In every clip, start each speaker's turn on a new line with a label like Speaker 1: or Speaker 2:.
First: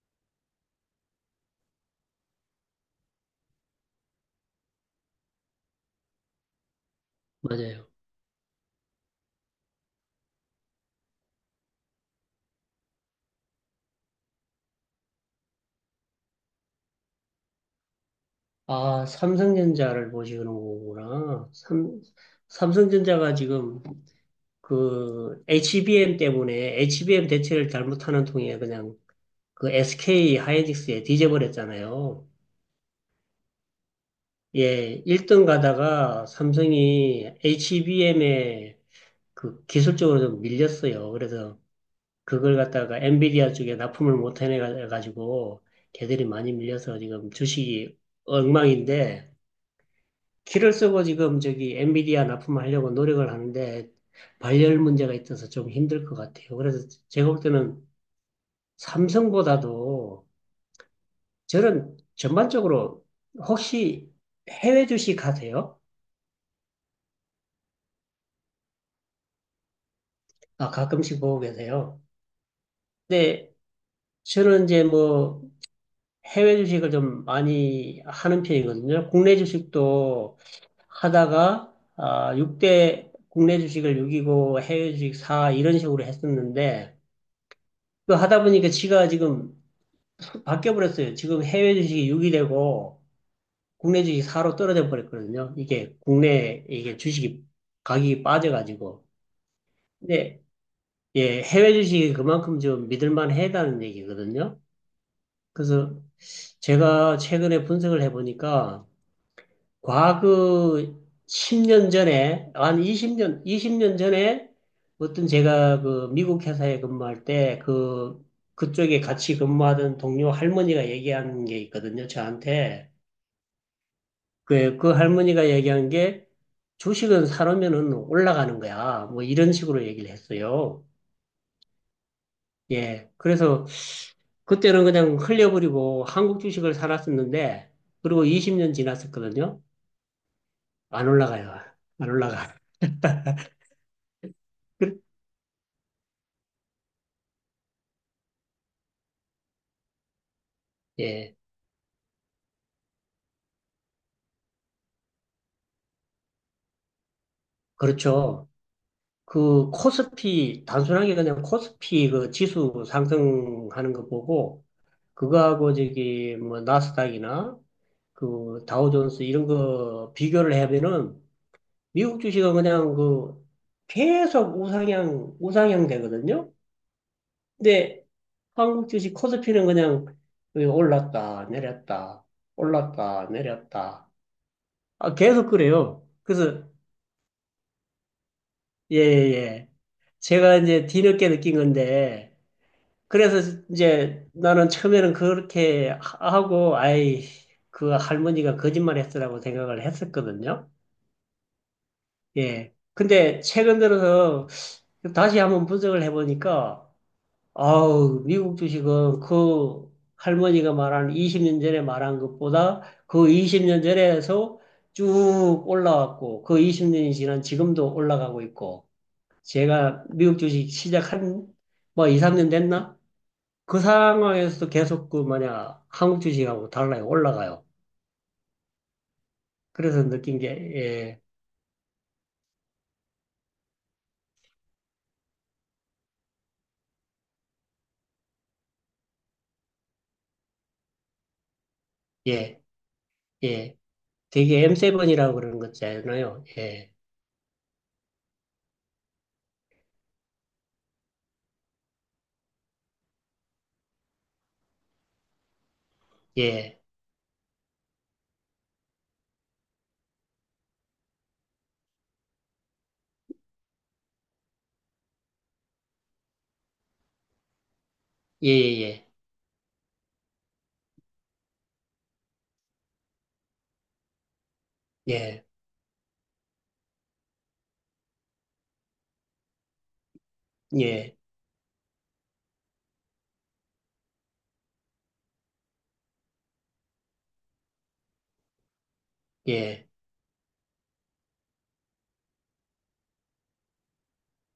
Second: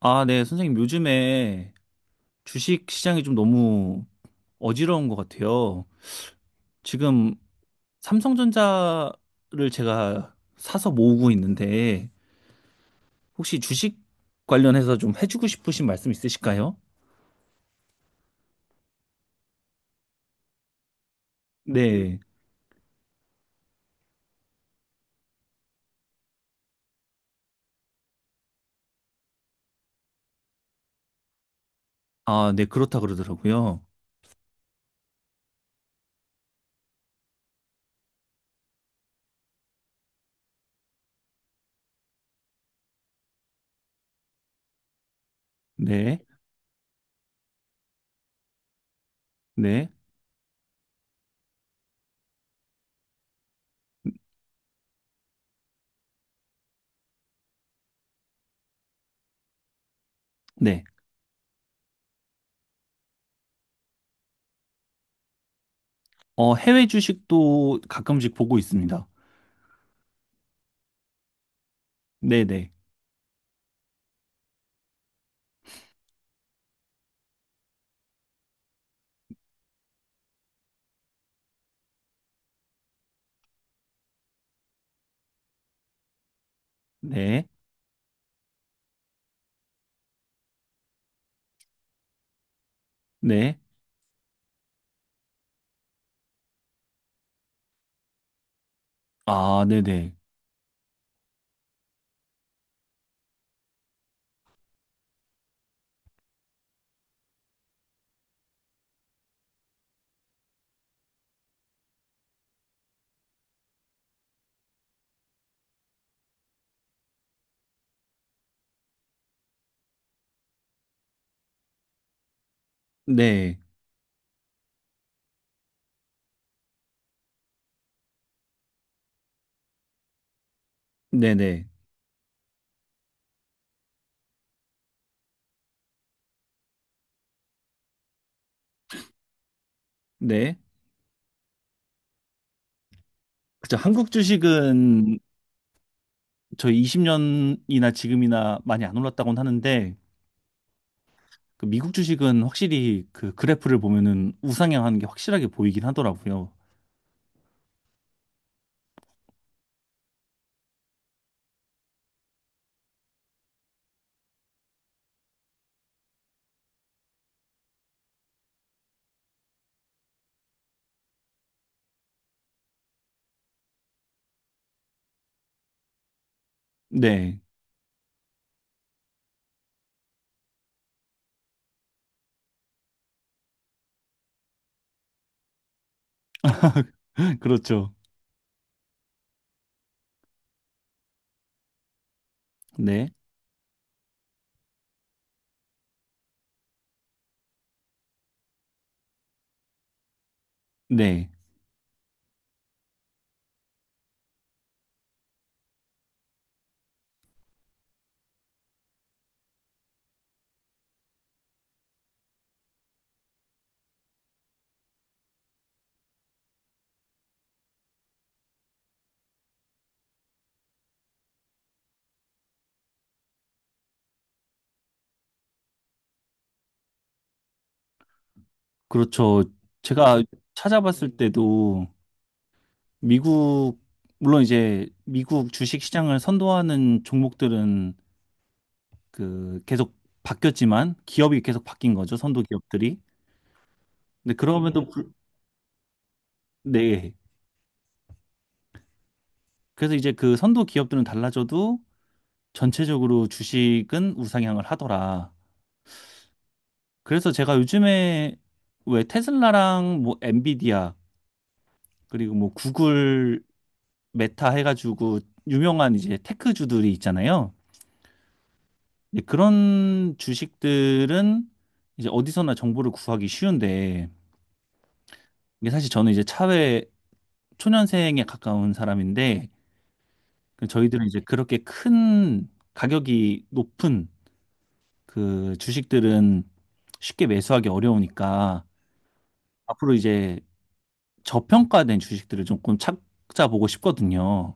Speaker 1: 아, 네, 선생님, 요즘에 주식 시장이 좀 너무 어지러운 것 같아요. 지금
Speaker 2: 맞아요.
Speaker 1: 삼성전자를 제가 사서 모으고 있는데, 혹시 주식 관련해서 좀 해주고 싶으신 말씀 있으실까요?
Speaker 2: 아, 삼성전자를 보시는 거구나.
Speaker 1: 네.
Speaker 2: 삼성전자가 지금 그 HBM 때문에 HBM 대체를 잘못하는 통에 그냥 그 SK 하이닉스에 뒤져버렸잖아요.
Speaker 1: 아, 네, 그렇다 그러더라고요.
Speaker 2: 예, 1등 가다가 삼성이 HBM에 그 기술적으로 좀 밀렸어요. 그래서 그걸 갖다가 엔비디아 쪽에 납품을 못 해내가지고
Speaker 1: 네,
Speaker 2: 걔들이 많이 밀려서 지금 주식이 엉망인데
Speaker 1: 네,
Speaker 2: 키를 쓰고 지금 저기 엔비디아 납품하려고 노력을 하는데 발열 문제가 있어서 좀 힘들 것 같아요. 그래서 제가 볼 때는 삼성보다도
Speaker 1: 네.
Speaker 2: 저는 전반적으로 혹시 해외 주식 하세요?
Speaker 1: 어, 해외 주식도 가끔씩 보고 있습니다.
Speaker 2: 아, 가끔씩 보고 계세요.
Speaker 1: 네네, 네,
Speaker 2: 근데 저는 이제 뭐 해외 주식을 좀 많이 하는 편이거든요. 국내 주식도 하다가 아, 6대 국내 주식을 6이고 해외 주식 4 이런 식으로 했었는데
Speaker 1: 네.
Speaker 2: 그 하다 보니까 지가 지금 바뀌어 버렸어요. 지금 해외 주식이 6이 되고
Speaker 1: 네.
Speaker 2: 국내 주식이 4로 떨어져 버렸거든요. 이게 국내 이게 주식이 가격이 빠져가지고.
Speaker 1: 아, 네네,
Speaker 2: 근데 예, 해외 주식이 그만큼 좀 믿을 만하다는 얘기거든요. 그래서 제가 최근에 분석을 해보니까 과거 10년 전에, 한 20년 전에 어떤 제가 그 미국 회사에 근무할 때 그쪽에 같이 근무하던 동료 할머니가 얘기한 게 있거든요, 저한테.
Speaker 1: 네,
Speaker 2: 그 할머니가 얘기한 게 주식은 사놓으면은 올라가는 거야. 뭐 이런 식으로 얘기를 했어요.
Speaker 1: 네 네, 네.
Speaker 2: 예. 그래서 그때는 그냥 흘려버리고 한국 주식을 사놨었는데, 그리고 20년 지났었거든요.
Speaker 1: 네, 네.
Speaker 2: 안 올라가요. 안 올라가.
Speaker 1: 그죠. 한국 주식은 저희 20년이나 지금이나 많이 안 올랐다고는 하는데
Speaker 2: 예.
Speaker 1: 그 미국 주식은 확실히 그 그래프를 보면은 우상향하는 게 확실하게 보이긴 하더라고요.
Speaker 2: 그렇죠. 그 코스피 단순하게 그냥 코스피 그 지수 상승하는 거 보고 그거하고 저기 뭐 나스닥이나 그 다우존스 이런 거 비교를 하면은 미국 주식은 그냥 그 계속 우상향 우상향 되거든요.
Speaker 1: 네,
Speaker 2: 근데 한국 주식 코스피는 그냥 그 올랐다 내렸다 올랐다 내렸다 아, 계속 그래요. 그래서
Speaker 1: 그렇죠.
Speaker 2: 예예 예 예, 예. 제가 이제 뒤늦게 느낀 건데.
Speaker 1: 네,
Speaker 2: 그래서 이제 나는 처음에는 그렇게 하고, 아이, 그 할머니가 거짓말 했으라고 생각을 했었거든요.
Speaker 1: 네,
Speaker 2: 예. 근데 최근 들어서 다시 한번 분석을 해보니까, 아우, 미국 주식은 그 할머니가 말한 20년 전에 말한 것보다 그 20년 전에서 쭉 올라왔고, 그 20년이 지난 지금도 올라가고 있고, 제가 미국 주식 시작한 뭐 2, 3년 됐나? 그 상황에서도 계속 그 뭐냐 한국 주식하고 달러가 올라가요.
Speaker 1: 그렇죠.
Speaker 2: 그래서
Speaker 1: 제가
Speaker 2: 느낀 게
Speaker 1: 찾아봤을
Speaker 2: 예,
Speaker 1: 때도 미국 물론 이제 미국 주식 시장을 선도하는 종목들은 그 계속 바뀌었지만 기업이 계속 바뀐 거죠. 선도
Speaker 2: 예,
Speaker 1: 기업들이.
Speaker 2: 예.
Speaker 1: 근데
Speaker 2: 되게
Speaker 1: 그럼에도 불-
Speaker 2: M7이라고 그러는 거잖아요. 예,
Speaker 1: 네. 그래서 이제 그 선도 기업들은 달라져도 전체적으로 주식은 우상향을 하더라.
Speaker 2: 예,
Speaker 1: 그래서 제가 요즘에 왜 테슬라랑 뭐 엔비디아 그리고 뭐 구글 메타 해가지고 유명한 이제 테크주들이 있잖아요.
Speaker 2: 예, 예,
Speaker 1: 근데 그런 주식들은 이제 어디서나 정보를 구하기 쉬운데
Speaker 2: 예,
Speaker 1: 이게 사실 저는 이제 차회 초년생에 가까운 사람인데 그 저희들은
Speaker 2: 예,
Speaker 1: 이제 그렇게 큰 가격이 높은 그 주식들은 쉽게 매수하기 어려우니까
Speaker 2: 예, 예.
Speaker 1: 앞으로 이제 저평가된 주식들을 조금 찾아보고 싶거든요.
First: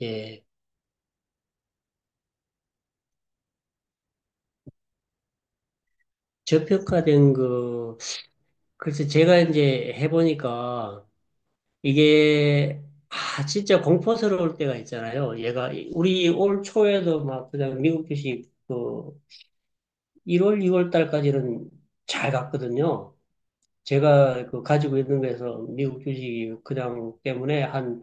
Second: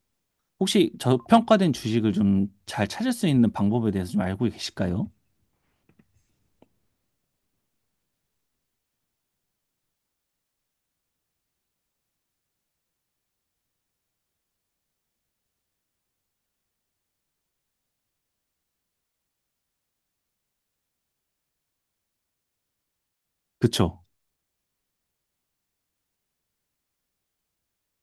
Speaker 2: 예.
Speaker 1: 혹시 저평가된 주식을 좀 잘 찾을 수 있는 방법에 대해서 좀 알고 계실까요?
Speaker 2: 저평가된 그 글쎄 제가 이제 해보니까 이게 아 진짜 공포스러울 때가 있잖아요. 얘가 우리 올 초에도 막 그냥 미국 주식 그 1월, 2월 달까지는 잘 갔거든요.
Speaker 1: 그쵸?
Speaker 2: 제가 그 가지고 있는 거에서 미국 주식이 그냥 때문에 한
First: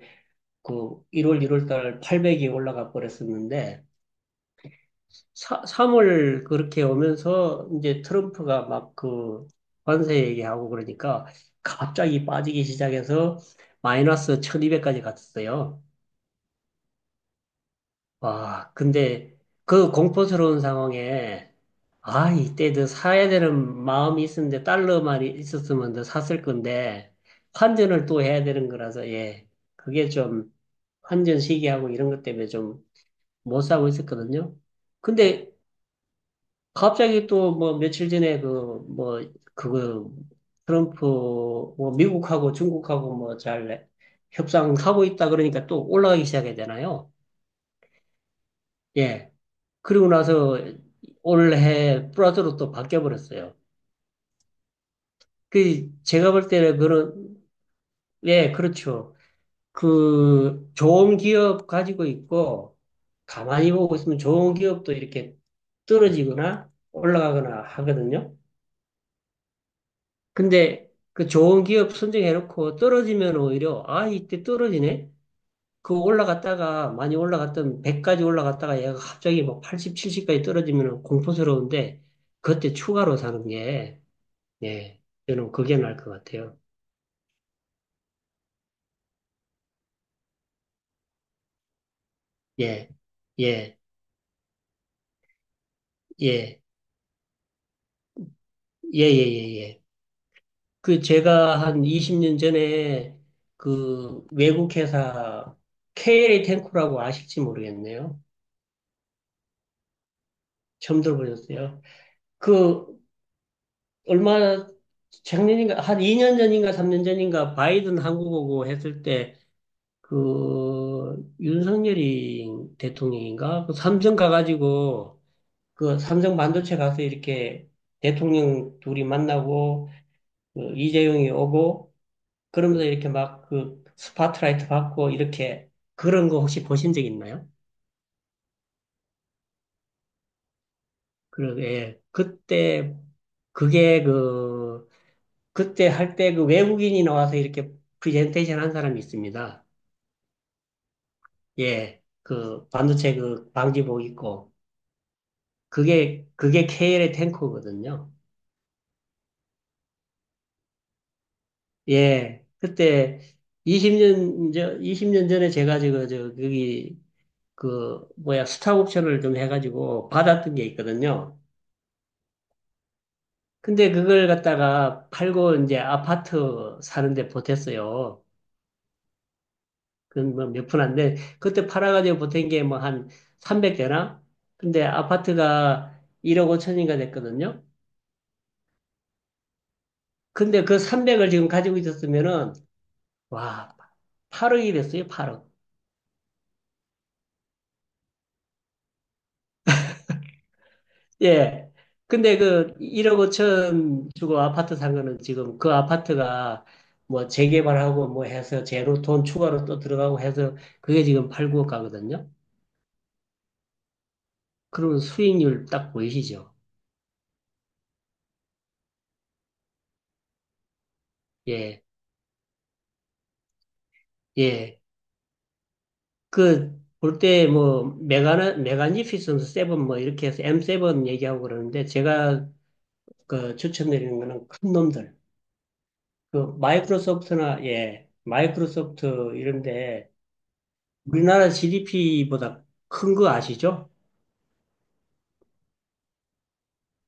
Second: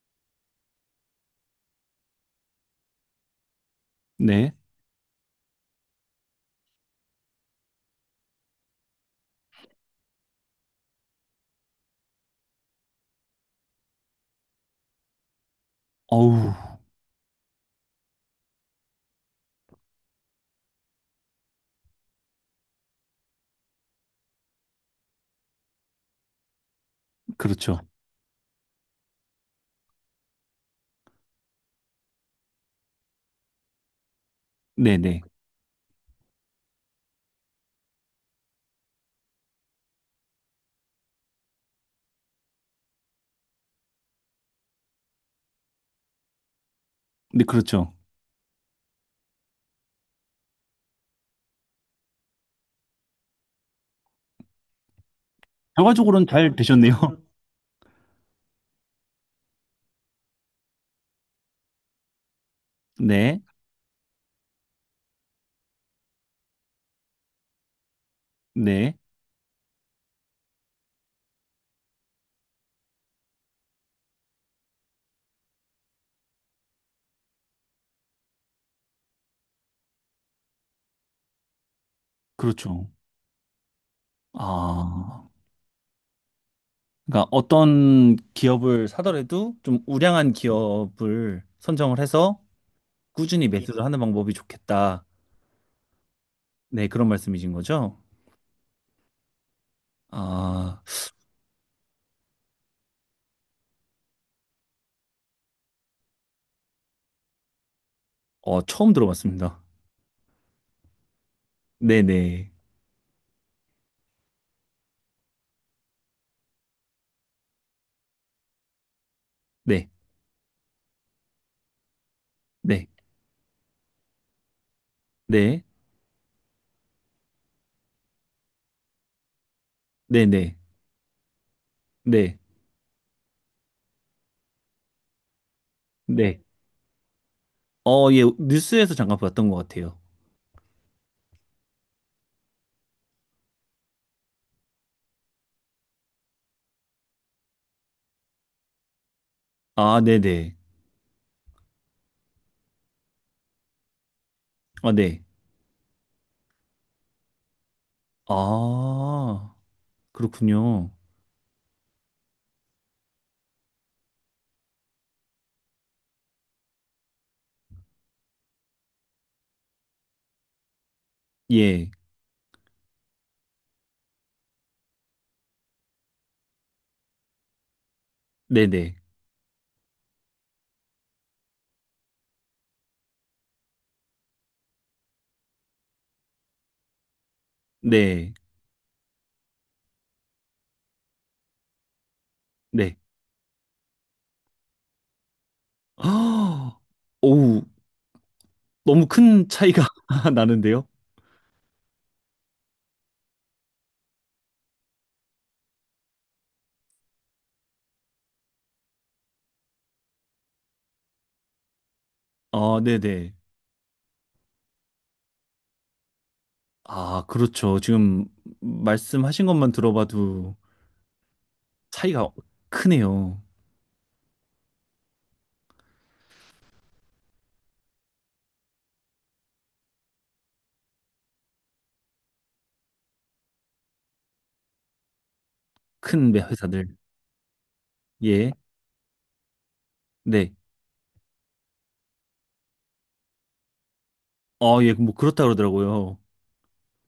Speaker 2: 그 1월 달 800이 올라가 버렸었는데,
Speaker 1: 네.
Speaker 2: 3월 그렇게 오면서 이제 트럼프가 막 그 관세 얘기하고 그러니까 갑자기 빠지기 시작해서 마이너스 1200까지 갔었어요.
Speaker 1: 어우,
Speaker 2: 와, 근데 그 공포스러운 상황에, 아, 이때 더 사야 되는 마음이 있었는데, 달러만 있었으면 더 샀을 건데,
Speaker 1: 그렇죠.
Speaker 2: 환전을 또 해야 되는 거라서, 예. 그게 좀, 환전 시기하고 이런 것 때문에 좀 못 사고 있었거든요.
Speaker 1: 네네.
Speaker 2: 근데 갑자기 또 뭐 며칠 전에 그, 뭐, 그거, 트럼프, 뭐 미국하고 중국하고 뭐 잘 협상하고 있다 그러니까 또 올라가기 시작해야 되나요?
Speaker 1: 네, 그렇죠.
Speaker 2: 예. 그리고 나서 올해 플라토로 또 바뀌어 버렸어요. 그
Speaker 1: 결과적으로는
Speaker 2: 제가 볼
Speaker 1: 잘
Speaker 2: 때는
Speaker 1: 되셨네요.
Speaker 2: 그런 예, 그렇죠. 그 좋은 기업 가지고 있고
Speaker 1: 네.
Speaker 2: 가만히 보고 있으면 좋은 기업도 이렇게 떨어지거나 올라가거나 하거든요.
Speaker 1: 네.
Speaker 2: 근데 그 좋은 기업 선정해 놓고 떨어지면 오히려 아, 이때 떨어지네. 그 올라갔다가 많이 올라갔던 100까지 올라갔다가 얘가 갑자기 뭐 80, 70까지 떨어지면 공포스러운데 그때
Speaker 1: 그렇죠.
Speaker 2: 추가로 사는 게 예.
Speaker 1: 아.
Speaker 2: 저는 그게 나을 것 같아요.
Speaker 1: 그러니까 어떤 기업을 사더라도 좀 우량한 기업을 선정을 해서
Speaker 2: 예.
Speaker 1: 꾸준히
Speaker 2: 예.
Speaker 1: 매수를 하는 방법이 좋겠다.
Speaker 2: 예.
Speaker 1: 네, 그런 말씀이신 거죠?
Speaker 2: 예. 예. 예. 예.
Speaker 1: 아.
Speaker 2: 그 제가 한 20년 전에 그 외국 회사 KLA 탱코라고 아실지 모르겠네요.
Speaker 1: 어, 처음 들어봤습니다.
Speaker 2: 처음 들어보셨어요?
Speaker 1: 네네.
Speaker 2: 그 얼마 작년인가 한 2년 전인가 3년 전인가 바이든 한국 오고 했을 때
Speaker 1: 네.
Speaker 2: 그 윤석열이
Speaker 1: 네.
Speaker 2: 대통령인가 그 삼성 가가지고
Speaker 1: 네.
Speaker 2: 그 삼성 반도체 가서 이렇게 대통령 둘이 만나고
Speaker 1: 네네.
Speaker 2: 그 이재용이 오고
Speaker 1: 네.
Speaker 2: 그러면서 이렇게 막 그 스파트라이트 받고 이렇게 그런 거
Speaker 1: 네.
Speaker 2: 혹시 보신 적 있나요?
Speaker 1: 어, 예, 뉴스에서 잠깐 봤던 것 같아요.
Speaker 2: 그, 예. 그때 그게 그 그때 할 때 그 외국인이 나와서 이렇게 프레젠테이션 한 사람이 있습니다.
Speaker 1: 아, 네네.
Speaker 2: 예. 그 반도체 그 방지복 입고
Speaker 1: 아, 네.
Speaker 2: 그게 KL의 탱커거든요.
Speaker 1: 아, 그렇군요.
Speaker 2: 예, 그때 이십 년 전에 제가 저거, 저, 거기, 그, 뭐야, 수탁 옵션을 좀 해가지고 받았던 게 있거든요.
Speaker 1: 예.
Speaker 2: 근데 그걸 갖다가 팔고 이제 아파트 사는데 보탰어요.
Speaker 1: 네네.
Speaker 2: 그건 뭐몇푼 안 돼. 그때 팔아가지고 보탠 게 뭐 한 300대나? 근데 아파트가 1억 5천인가 됐거든요.
Speaker 1: 네.
Speaker 2: 근데 그 300을 지금 가지고 있었으면은,
Speaker 1: 네.
Speaker 2: 와, 8억이 됐어요, 8억.
Speaker 1: 아, 오우, 너무 큰 차이가 나는데요?
Speaker 2: 예. 근데 그 1억 5천 주고 아파트 산 거는 지금 그 아파트가 뭐 재개발하고 뭐 해서 제로 돈 추가로 또 들어가고 해서 그게 지금 8, 9억 가거든요.
Speaker 1: 아, 네네.
Speaker 2: 그러면 수익률 딱 보이시죠?
Speaker 1: 아, 그렇죠. 지금 말씀하신 것만 들어봐도
Speaker 2: 예.
Speaker 1: 차이가 크네요.
Speaker 2: 예. 그 볼 때 뭐 메가나 메간 이피슨 세븐 뭐 이렇게 해서 M7 얘기하고 그러는데 제가 그 추천드리는 거는 큰 놈들.
Speaker 1: 큰
Speaker 2: 그
Speaker 1: 매- 회사들.
Speaker 2: 마이크로소프트나 예.
Speaker 1: 예.
Speaker 2: 마이크로소프트 이런데
Speaker 1: 네.
Speaker 2: 우리나라 GDP보다 큰 거 아시죠?
Speaker 1: 아, 예, 뭐 그렇다 그러더라고요.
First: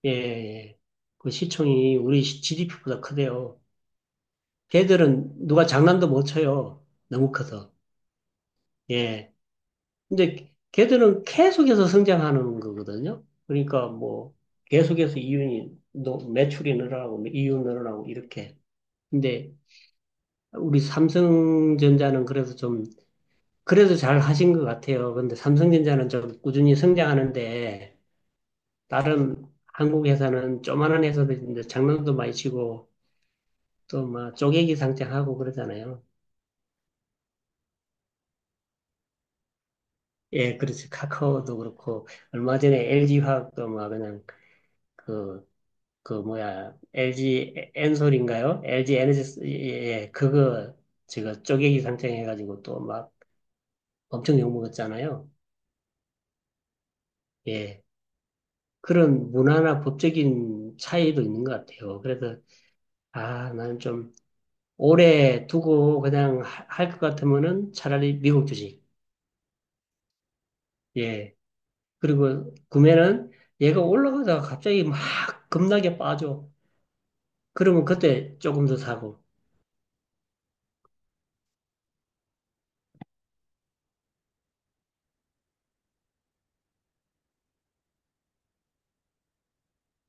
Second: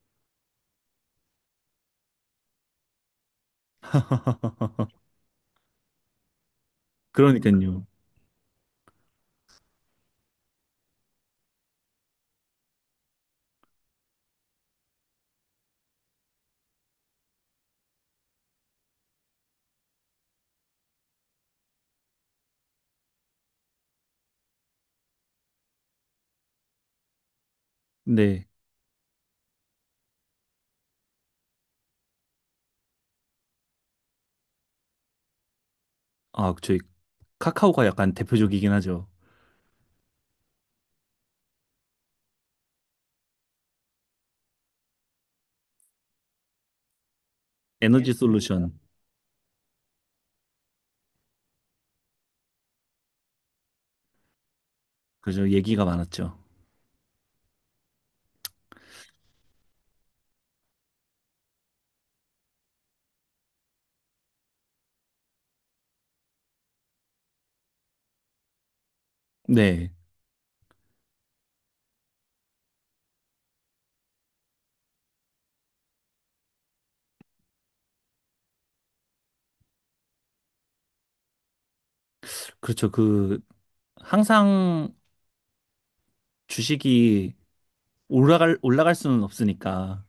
Speaker 2: 예, 예. 그 시총이 우리 GDP보다 크대요. 걔들은 누가 장난도 못 쳐요. 너무 커서.
Speaker 1: 그러니까요.
Speaker 2: 예. 근데 걔들은 계속해서 성장하는 거거든요. 그러니까 뭐 계속해서 매출이 늘어나고 뭐 이윤 늘어나고 이렇게. 근데 우리 삼성전자는 그래서 좀 그래도 잘 하신 것 같아요. 근데 삼성전자는 좀 꾸준히 성장하는데
Speaker 1: 네.
Speaker 2: 다른 한국 회사는 조만한 회사들인데 장난도 많이 치고 또 막 쪼개기 상장하고 그러잖아요.
Speaker 1: 아, 저희 카카오가 약간 대표적이긴 하죠.
Speaker 2: 예, 그렇지. 카카오도 그렇고 얼마 전에 LG 화학도 막 그냥 그, 그 뭐야 LG
Speaker 1: 에너지
Speaker 2: 엔솔인가요?
Speaker 1: 솔루션.
Speaker 2: LG 에너지 예, 예, 예. 그거 제가 쪼개기 상장해가지고 또 막 엄청 욕먹었잖아요.
Speaker 1: 그죠. 얘기가 많았죠.
Speaker 2: 예, 그런 문화나 법적인 차이도 있는 것 같아요. 그래서 아, 나는 좀 오래 두고 그냥 할 것 같으면은 차라리 미국 주식.
Speaker 1: 네.
Speaker 2: 예. 그리고 구매는 얘가 올라가다가 갑자기 막 급락에 빠져. 그러면 그때 조금 더 사고.
Speaker 1: 그렇죠. 그 항상 주식이 올라갈 수는 없으니까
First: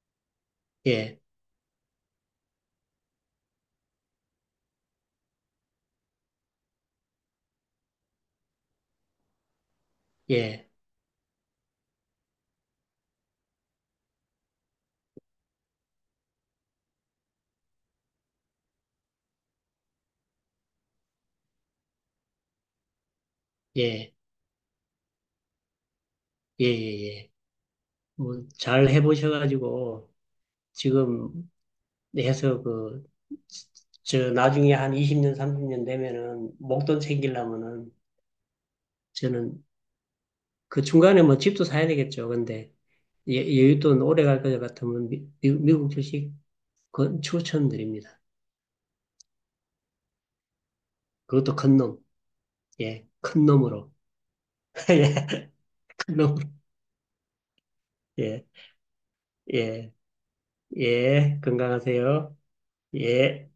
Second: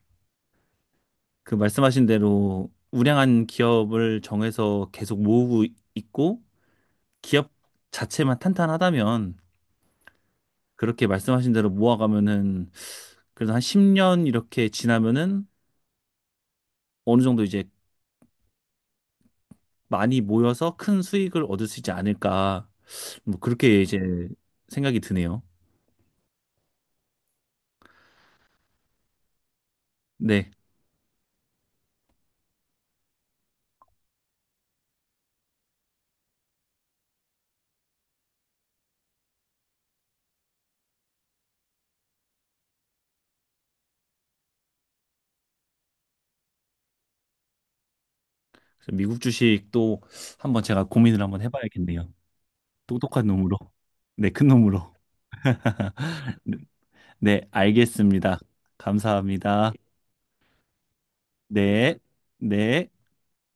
Speaker 2: 예.
Speaker 1: 그 말씀하신 대로 우량한 기업을 정해서 계속 모으고 있고 기업 자체만 탄탄하다면
Speaker 2: 예.
Speaker 1: 그렇게 말씀하신 대로 모아가면은 그래도 한 10년 이렇게 지나면은 어느 정도 이제 많이 모여서 큰 수익을 얻을 수 있지 않을까. 뭐 그렇게 이제
Speaker 2: 예.
Speaker 1: 생각이 드네요.
Speaker 2: 예. 예. 예. 뭐 잘 해보셔가지고
Speaker 1: 네.
Speaker 2: 지금 해서 그, 저 나중에 한 20년, 30년 되면은 목돈 챙기려면은 저는 그 중간에 뭐 집도 사야 되겠죠. 근데 여윳돈 오래 갈 것 같으면 미국 주식 건 추천드립니다.
Speaker 1: 그래서 미국 주식도 한번 제가 고민을 한번
Speaker 2: 그것도 큰 놈.
Speaker 1: 해봐야겠네요.
Speaker 2: 예,
Speaker 1: 똑똑한
Speaker 2: 큰
Speaker 1: 놈으로.
Speaker 2: 놈으로.
Speaker 1: 네, 큰 놈으로.
Speaker 2: 예, 큰 놈으로.
Speaker 1: 네, 알겠습니다.
Speaker 2: 예,
Speaker 1: 감사합니다.
Speaker 2: 예, 예.
Speaker 1: 네,
Speaker 2: 건강하세요.
Speaker 1: 네.
Speaker 2: 예.